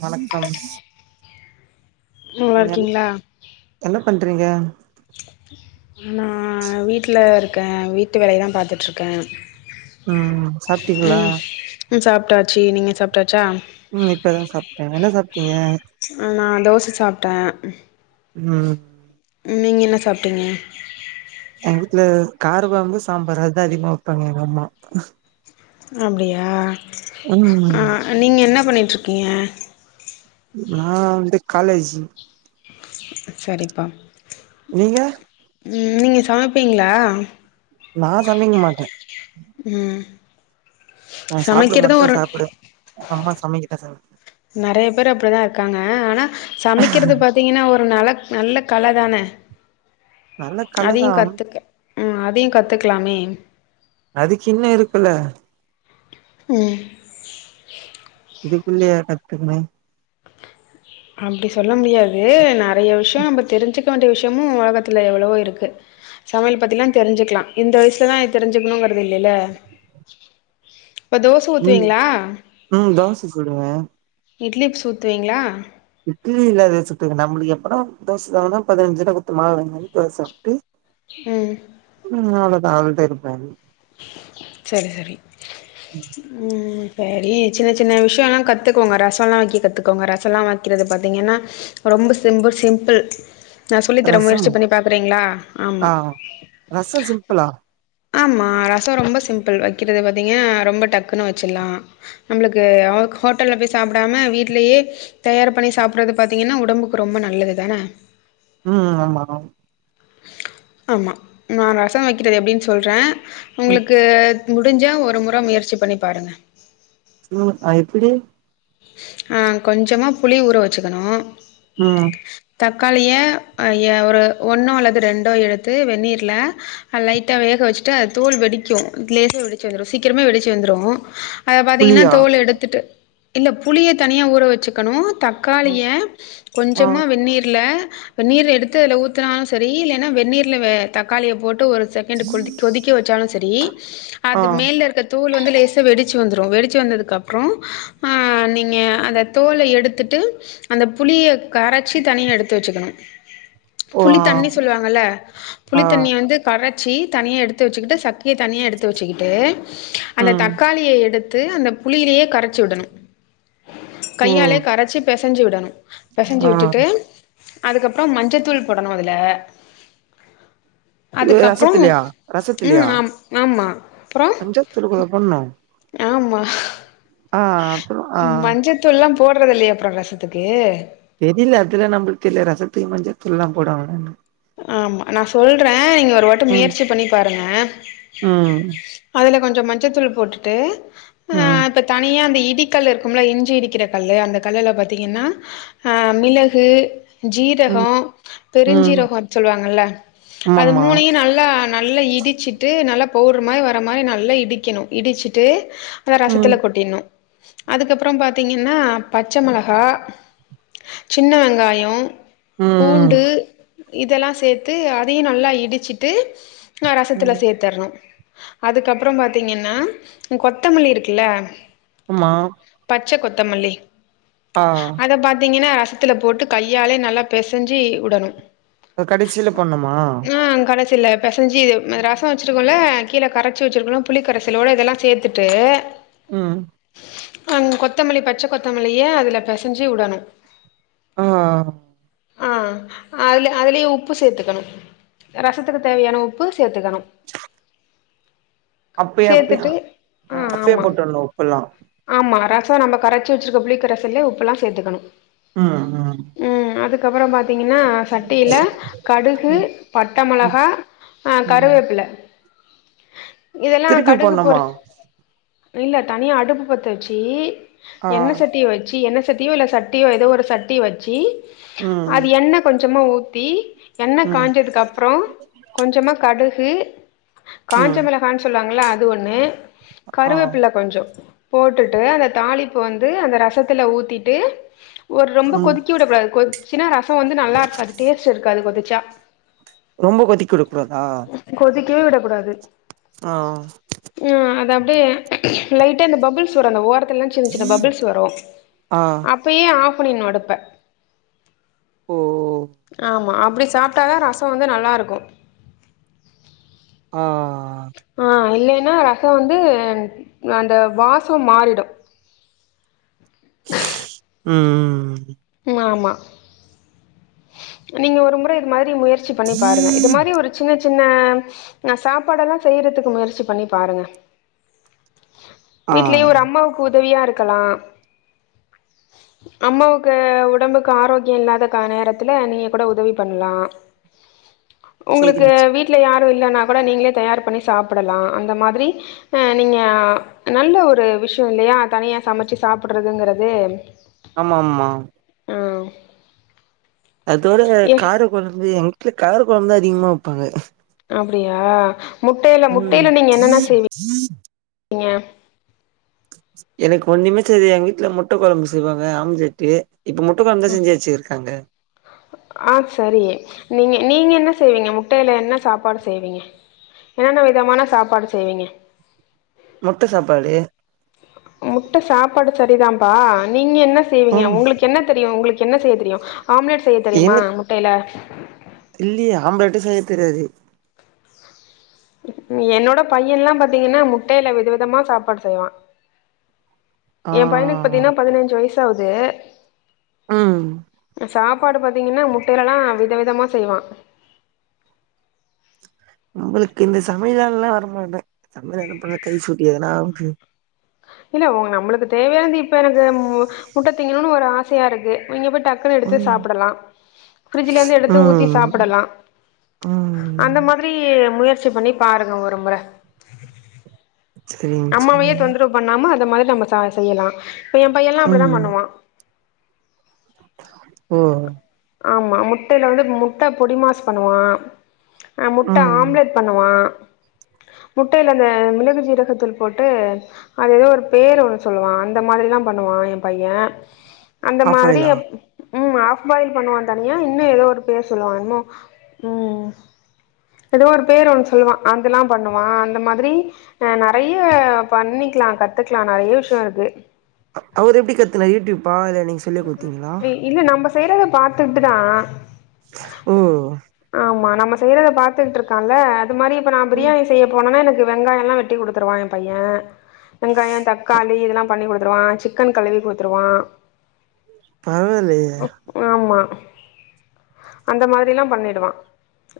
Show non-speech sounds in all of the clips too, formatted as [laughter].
வணக்கம் நல்லாருக்கிங்ளா றிங்க நா வீட்ல இருக்கே வீட்டு வேலையதா பாத்துட்டுருக்கே உம் ம் சாப்ட்டிங்ளா சாப்ட்டாச்சு நீங்க சாப்ட்டாச் உம் இப்பதா சாப்ட்டே என்ன சாப்ட்டீங்க தோச சாப்ட்டே உம் நீங்கள் என்ன சாப்ட்டீங்க எங்க வீட்டுல காரக்கொழம்பு சாம்பாரு அதா அதிகமா வைப்பாங்க எங்க அம்மா அப்டியா ஆ ம் நீங்க என்னப் பண்ணிட்டு இருக்கீங்க நா வந்து காலேஜ் செரிப்பா நீங்க உம் நீங்க சமைப்பீங்களா நா சமைக்க மாட்டே உம் நா சாப்ட மட்டும்தா சாப்டுவே அம்மா சமைக்கி தெசங் ஆ ஆனா சமைக்கிறது பாத்தீங்கன்னா ஒரு நல நல்ல கல தானே நல்ல கலதா அதையும் கற்றுக்க ம் அதையு கத்துக்கலாமே அதுக்கு இன்னு இருக்குல்ல உம் அதுக்குல்லையா கத்துக்கனு அப்டி சொல்ல முடியாது நா நெறய விஷயோ நம்ம தெரிஞ்சுக் வேண்டிய விஷயமு ஒலகத்துல எவ்வளவோ இருக்கு சமையல் பத்தில்லா தெரிஞ்சுக்கலா இந்த வயசுலதா தெரிஞ்சுக்கணுங்கறிறது இல்லேல உம் உம் தோச சுடுவே இட்லிப் சூத்துவீங்களா இட்லி இல்ல அது சுத்துக்க நம்மளுக்கு எப்பலா தோச வேணுன்னா பதினஞ்சு ரூவா குடுத்து மாவு வாங்கியாந்து தோச சாப்ட்டு உம் நா அதுட்ட இருப்பே செரி சரி உம் ம் சேரி சின்ன சின்ன விஷயோல்லா கத்துக்கோங்க ரசோல்லா வக்க கத்துக்கோங்க ரசோல்லா வைக்கிறது பாத்தீங்கன்னா ரொம்ப சிம்புள் சிம்பிள் நா சொல்லித்தரே ரசமா முயற்சி பண்ணி பாக்குறீங்களா ஆ ஆமா ரசோ சிம்பிளா ஆமா ரசம் ரொம்ப சிம்பிள் வைக்கிறது பாத்தீங்கன்னா ரொம்ப டக்குன்னு வச்சிடலாம் நம்மளுக்கு ஹோட்டல்ல போய் சாப்பிடாம வீடலேயே தயார் பண்ணி சாப்பிடுறது பாத்தீங்கன்னா உடம்புக்கு ரொம்ப நல்லது தானே உம் ஆமா ஆமா ஆமா நான் ரசம் வைக்கிறது எப்படின்னு சொல்றேன் ம் உங்களுக்கு முடிஞ்சா ஒரு முறை முயற்சி பண்ணி பாருங்க உஹம் எப்படி அஹ் கொஞ்சமா புளி ஊற வச்சுக்கணும் உம் தக்காளிய ஒரு ஒன்னோ அல்லது ரெண்டோ எடுத்து வெந்நீர்ல லைட்டாக வேக வச்சுட்டு அது தோள் வெடிக்கு லேசே வெடிச்சு வந்துடும் சீக்கிரம வெடிச்சி வந்துடும் அதை பாத்தீங்கன்னா புளியா தோல் எடுத்துட்டு இல்ல புளியை தனியாக ஊற வச்சுக்கணும் தக்காளிய ஆ கொஞ்சமாக வெந்நீரில நீர் எடுத்து அதுல ஊத்துனாலும் சரி இல்லனா வெந்நீர்ல தக்காளிய போட்டு ஒரு செகண்ட் கொதி கொதிக்கி வச்சாலும் சரி ஆ அது மேல இருக்க தோள் வந்து லேசா வெடிச்சு வந்துரும் வெடிச்சு வந்ததுக்கு அப்புறம் நீங்க அந்த தோலை எடுத்துட்டு அந்த புளியை கரைச்சி தனியா எடுத்து வச்சுக்கணும் ஓ புளி ஆ தண்ணி சொல்லுவாங்கல்ல ஆ புளித்தண்ணி வந்து கரை ச்சி தனியாக எடுத்து வச்சக்கிட்டு சக்கையை தனியாக எடுத்து வச்சுக்கிட்டு அந்த ம் தக்காளிய எடுத்து அந்த புளியிலேயே கரைச்சி விடணும் ஓ கையாலே கரைச்சி பெச செஞ்சுவிடணும் பெசஞ்சு ஆ விட்டுட்டு அதுக்கப்பறம் மஞ்சத்தூள் போடணும் அதுல அதுக்கப்பறம் ரசத்துலயா ம் ஆம் ஆமா அப்புறோ மஞ்சாத்தூள் குடவா போடணும் ஆமா ஆஹ் அப்புறம் ஆஹ் போடுறதுல்லயா அப்பறம் ரசத்துக்கு தெரியல அதுலாம் நம்பமளுக்கு தெரிய ரசத்துக்கு மஞ்தூள்ளாம் போடுவாங்களனு ஆமா நான் சொல்றேன் அ நீங்க ஒரு வாட்ட ம் முயற்சி பண்ணி பாருங்க ம் இதுல கொஞ்சோ மஞ்சத்தூள் போட்டுட்டு கொ ம் ஆஹ் இப்ப தனியா இடி கல் இருக்கும்ல இஞ்சி இடிக்கிற கல்லு அந்த கல்லுல பாார்த்தீங்கன்னா அஹ் மிளகு ம் ஜீரகம் ம் பெருஞ்சீரகம் அ ங்கல்ல அது ஆமாமா மூணையும் நல்லா நல்லா இடிச்சுட்டு நல்ல நல்லா பவுடுர் மாரி வர மாரி நல்லா இடிக்கணு இடிச்சிட்டு அத ம் ரசத்துல கொட்டிர்ண்ணு அதுக்கப்புறோ பாத்தீங்ன்னா பச்சை மொளகா சின்ன வெங்காயே ம் பூண்டு இதெல்லா சேத்து அதையு நல்லா இடிச்சுட்டு ஆ ரசத்துல ம் சேத்தரணு அதுக்கப்பறோ பாத்தீங்ன்னா கொத்தமல்லி இருக்குல்ல ஆமா பச்ச கொத்தமல்லி ஆ அத பாத்தீங்ன்னா ரசத்துல போட்டு கையாலே நல்லா பெசைஞ்சி உடணு அ கடைசியில போடணுமா இல்ல பெசஞ்சு இது ரசோ வெச்சுருக்கோல கீழே கரைச்சி வெச்சுருக்கோல்ல புளி கரைசலோட இதெல்லா சேத்துட்டு ம் அ கொத்தமல்லி பச்ச கொத்தமல்லிய அதுல பெசைஞ்சி உடணு அ அ ஆ அதுல அதுலேயே உப்பு சேத்துக்கணு ரசத்துக்கு தேவையான உப்பு சேத்துக்கணு அப்பே அப்ப சேத்துட்டு ஆ அப்பயே போட்டரணு உப்பெல்லா ப்ரோ நம்ம கரைச்சு வெச்சிருக்க புளிக்கரைசல்லே உப்புலா சேத்துகணு ம் ம் ம் அதுக்கப்பறோ பாத்தீங்ன்னா சட்ட ப்பிலை கடுகு பட்டமொளகா ம் கருவேப்பில இதெல்லா திருப்பி கடுகு போறி போட்ணுமா இல்ல தனியா அடுப்பு பத்த வெச்சீ ஆ என்ன சட்டிய வச்சீ என்ன சட்டீயோ இல்ல சட்டியோ ஏதோ ஒரு சட்டிய வச்சீ ம் அது எண்ண கொஞ்சமா ஊத்தி எண்ணெய் ம் காஞ்சதுக்கு அப்றோ கொஞ்சமா கடுகு ம் காஞ்சமிளகான்னு சொல்லுவாங்கள அது ஒண்ணு ஆ கருவேப்புள்ள கொஞ்சோ போட்டுட்டு அந்த தாளிப்பு வந்து அந்த ரசத்துல ஊத்திட்டு ஒரு ரொம்ப ம் கொதிக்க விடக்கூடாது கொதி சின்ன ரசம் வந்து நான் டேஸ்ட் இருக்காது கொதிச்சா ரொம்ப கொதிக்க விடக் கூடாதா கொதி க்கவே விடக் கூடாது ஆ அப்டியே லைட்டா அந்த பப்புள்ஸ்வர அந்த ஓர த்துல எல்லாம் சின்ன சின்ன பபிள்ஸ் வரும் ஆ அப்பயே ஆஃப் ஆஃப்பன்னினு அடுப்ப ஓ ஆமா அப்டி சாப்ட்டா தான் ரசோ வந்து நல்லாருக்கும் ஆஹ ஆ இல்லைன் னா ரசம் வந்து அந்த வாசம் மாறிடும் ஊஸ் உம் உம் ம் ஆமா நீங்க ஒரு முறை இது மாதிரி முயற்ச் சி பண்ணி பாருங்க இது மாரி ஒரு சின்ன சின் சின்ன ஹ சாப்பாடெல்லாம் செய்யறதுக்கு முயற்சி பண்ணி பாருங்க ஆ வீட்லயே ஒரு அம்மாவுக்கு உதவியா இருக்கலாம் அம்மாவுக்கு உடம்புக்கு ஆரோக்கியம் இல்லாத கா நேரத் த்துல நீங்க கூட உதவி பண்லாம். உங்களுக்கு செரிங் சே வீட்ல யார் கூட இல்லைன்னா கூட நீங்களே தயார் பண்ணி சாப்பிடலாம் அந்த மாதிரி ஹ நீங்க நல்ல ஒரு விஷயம் இல்லையா தனியா சமைச்சு சாப்பிடுறதுங்குறது ஆமா ஆமா உம் அதோட கார கொழம்பு எங்க வீட்ல கார குழம்பு தான் அதிகமா வைப்பாங்க அப்படியா முட்டையில முட்டையில நீங்க என்னென்ன செய்வீங் ம் விங்க எனக்கு ஒண்ணுமே தெரியாது எங்க வீட்டுல முட்ட கொழம்பு செய்வாங்க அம்லெட்டு இப்ப முட்டக்கொழம்புதா செஞ்சு வச்சுருக்காங்க ஆஹ் சரி நீங்க நீங்க என்ன செய்வீங்க முட்டையில என்ன சாப்பாடு செய்வீங்க என்னென்ன விதமான சாப்பாடு செய்வீங்க முட்ட சாப்பாடு முட்டை சாப்பாடு சரிதான்ம்பா நீ நீங்க என்ன செய்வீங்க ம் உங்களுக்கு என்ன தெரியும் உங்களுக்கு என்ன செய்ய தெரியும் ஆம்லெட் செய்ய தெரியுமா முட்டையில தில்லியே ஆம்பலெட்டு செய்ய தெரியாது என்னோட பையன்ல்லாம் பாத்தீங்கன்னா முட்டையில விதவிதமா சாப்பாடு செய்வான் ஆ என் பையனுக்கு பத்தீங்கன்னா பதினைஞ்சு வயசு எட்டாவுது ம் சாப்பாடு பாத்தீங்கன்னா முட்டையிலலா விதவிதமா செய்வா நம்முளுக்கு இந்த சமையலாண்டலா வரமாட்ட சமையலாண்ட பண்ண கை சூட்டி எதனா ஆவுண்ட்டு இல்ல உங்க நம்மளுக்கு தேவையான இருந்து இப்ப எனக்கு முட்டை தீங்கணும்னு ஒரு ஆசையா இருக்கு நீங்க போய்ட் டக்குன்ன எடுத்து ம் சாப்பிடலா பிரஜ்ல இருந்து எடுத்து ஊத்தி ம் சாப்பிடலாம் ம் அந்த மாதிரி முயற்சி பண்ணி பாருங்க ஒரு முறை சரிங்க அம்மாவையே சரிங்க தொந்தரவு பண்ணாம இந்தந்த மாதிரி நம்ம ச செய்யலாம் இப்ப என் பையன் எல்லாம் அப்படிதான் பண்ணுவான் ம் ஆமா முட்டையில வந்து முட்டை பொடிமாசு பண்ணுவான் ஆஹ் முட்டை ம் ஆம்லேட் பண்ணுவான் முட்டையில அந்த மிளகு ஜீரகத்தூள் போட்டு அது ஏதோ ஒரு பேர் ஒண்ணு சொல்லுவான் அந்த மாதிரி எல்லாம் பண்ணுவான் என் பையன் அந்த ஆஃப் மாதிரி ஆயிலா உம் ஆஃப்பாய பண்ணுவான் தனியா இன்னும் ஏதோ ஒரு பேர் சொல்லுவமோ உ ஏதோ ஒரு பேர் ஒன்னு சொல்லுவான் அதெல்லாம் பண்ணுவான் அந்த மாதிரி நறைய பண்ணிக்கலாம் கத்துக்கலாம் நிறைய விஷயம் இருக்கு அவரு எப்டி கத்துனாரு யூடியூப்பா இல்ல நீங்க சொல்லி குடுத்தீங்களா? இல்ல நம்ப செய்றதை பாத்துட்டுதா ஓ ஆமா நம்ம செய்யறத பாத்துட்டு இருக்கால அ மாதிரி இப்ப நான் ம் பிரியாணி செய்ய போன எனக்கு க்கு வெங்காயம் எல்லாம் வெட்டி குடுத்துருவாயன் பையன் வெங்காயம் தக்காளி இதெல்லாம் பண்ணிகுடு த்துருவான் சிக்கன் கழுவி குடுத்துருவான் பரவாயில்லையே ஆமா அந்த மாரில்லா பண்ணிடுவா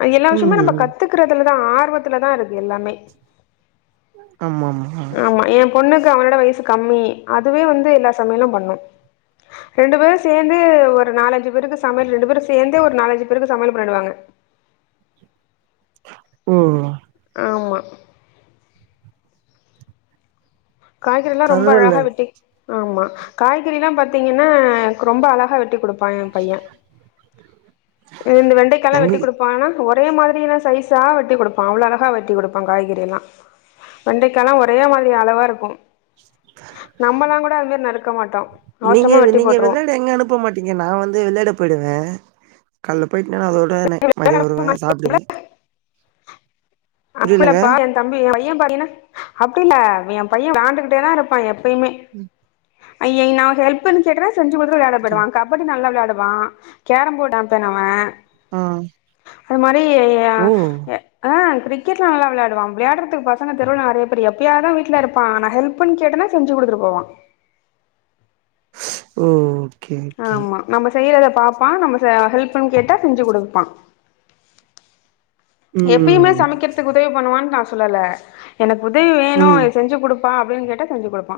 து எல்லா விஷயமே நம்ம ம் கத்துக்குறதுல அதா ஆர்வத்துலதா இருக்கு எல்லாமே ஆமாம்மா ஆமா எ பொண்ணுக்கு அவனோட வயசு கம்மி அதுவே வந்து எல்லா சமையலு பண்ணோ ரெண்டு பேரு சேந்து ஒரு நாலஞ்சு பேருக்கு சமயல் ரெண்டு பேரும் சேர்ந்தே ஒரு நாலஞ்சு பேருக்கு சமையல் பண்ணிடுவாங்க ம் ஆமா காய்கறிலா ரொம்ப பரவால்ல அழகா வெட்டி ஆமா காய்கறிலா பாத்தீங்கனா எனக்கு ரொம்ப அழகா வெட்டி குடுப் பா எ பைய இந்த வெண்டைக்காலா எங்க வெட்டிக்குடுப்பானா ஒரே மாதிரியான சைசா வெட்டி குடுப்பா அவ்ளோ அழகா வெட்டி குடுப்பா காய்கறியெல்லா வெண்டக்காய்லா ஒரே மாதிரி அளவா இருக் ஆஹ் நறுக்க மாட்டோ நீங்க அவசரமா வெட்டி நீங்க போட்ருவோ வெளாட எங்க அனுப்ப மாட்டீங்க நா வந்து வெளாட போய்டுவே கால்ல போயிட்னனா அதோட நை‌ மதிய வருவ சாப்டுவே புரியலங்க அப்புல்லப்பா எ தம்பி எ பைய பாடினா அப்டில்ல எ பைய விளாண்டுகிட்டே தா இருப்பா எப் பேய்மே ஐயய் நா ஹெல்ப் பண்ணுஞ் சொல்றே செஞ்சி குடுத்துட்டு விளயாடப் புரிய போய்டுவா கபடி நல்லா விளாட் எட்றா கேரம் போர்ட் ஆம்பியன் அவ ஆ அது மாரி ஓ ஆஹ் ய உம் க்கீட்டுல நல்லா விளையாடுவான் விளையாடுறதுக்கு பசங்க தெருவுல நிறைய பேர் எப்பயாவதுதான் வீட்டுல இருப்பான் நான் ஹெல்ப்ண்ணு கேட்டனா செஞ்சு குடுத்துட்டு போவான் உம் ஆமா நம்ம செய்றத பாப் பா நம்மட்ட ஹெல்ப் னு கேட்டா செஞ்சு குடுப்பா எப்பயுமே ம் சமைக்கிறத்துக்கு உதவி பண்ணுவான் நா சொல்லல எனக் உதவி வேணு ம் ஏ செஞ்சு குடு ப்பா அப்டின் கேட்டா செஞ்சு குடுப்பா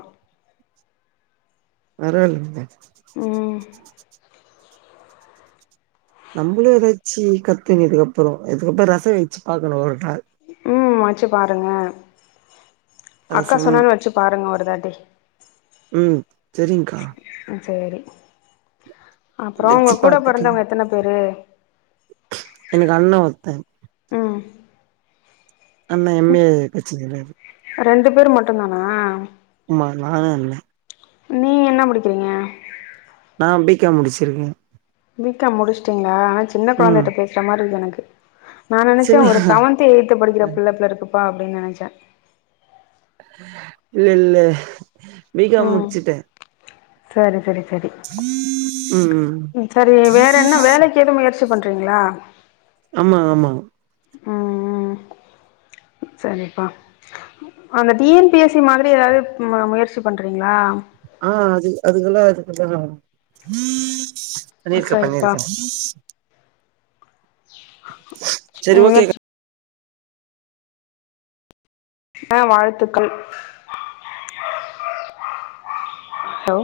வரவாலைங்க [inaudible] ம் நம்பளே எதாச்சு கத்துக்குனு அப்பற அதுக்கப்ற ரச வச்சு பாக்கணு ஒரு நாள் உம் வச்சு பாருங்க அக்கா சொன்னாங்க வச்சு பாருங்க ஒரு தேட்டர் உம் செரி்ங்க்கா செரி அப்றோ ஒங்க வெச்சு கூட பாத்துட்டு பொறந்தவ்ங்க எத்தன பேரு எனக்கு அண்ணெ ஒருத்த ம் அண்ணா எம் ஏ பச்சிகிறாரு ரெண்டு பேர் மட்டுந்தானா ஆமா நானு அண்ணே நீங் என்ன படிக்கிறீங்க நான் பீக்காம் முடிச்சிருக்கே பீக்காம் முடிஷ்ட்டீங்ளா சின்ன ம் கொழந்தட்ட பேசுற மாரிக் எனக் நா நெனைச்சே ஒரு சின்ன செவன்த் எய்த்து படிக்கிற பிள்ளைபோலருக்கு பா அப்டீன்னு நெனைச்சே இல்ல இல்ல பீகாம் ம் முட்ச்சுட்டே சரி சரி செரி ம் ம் செரி வேற என்ன வேலைக்கு எது முயற்சி பண்றீங்ளா ஆமா ஆமா ம் ம் சரிப்பா அந்த T N P S C மாதிரி எதாவது ம முயற்சி பண்றீங்ளா அ அ அது அதுக்கெல்லா அது கொஞ்சோ பண்ணிருக்கே சரிப்பா பண்ணிருக்கே செரி ஓகேக்கா முயற்சி அ வாழ்த்துக்கள் ஹலோ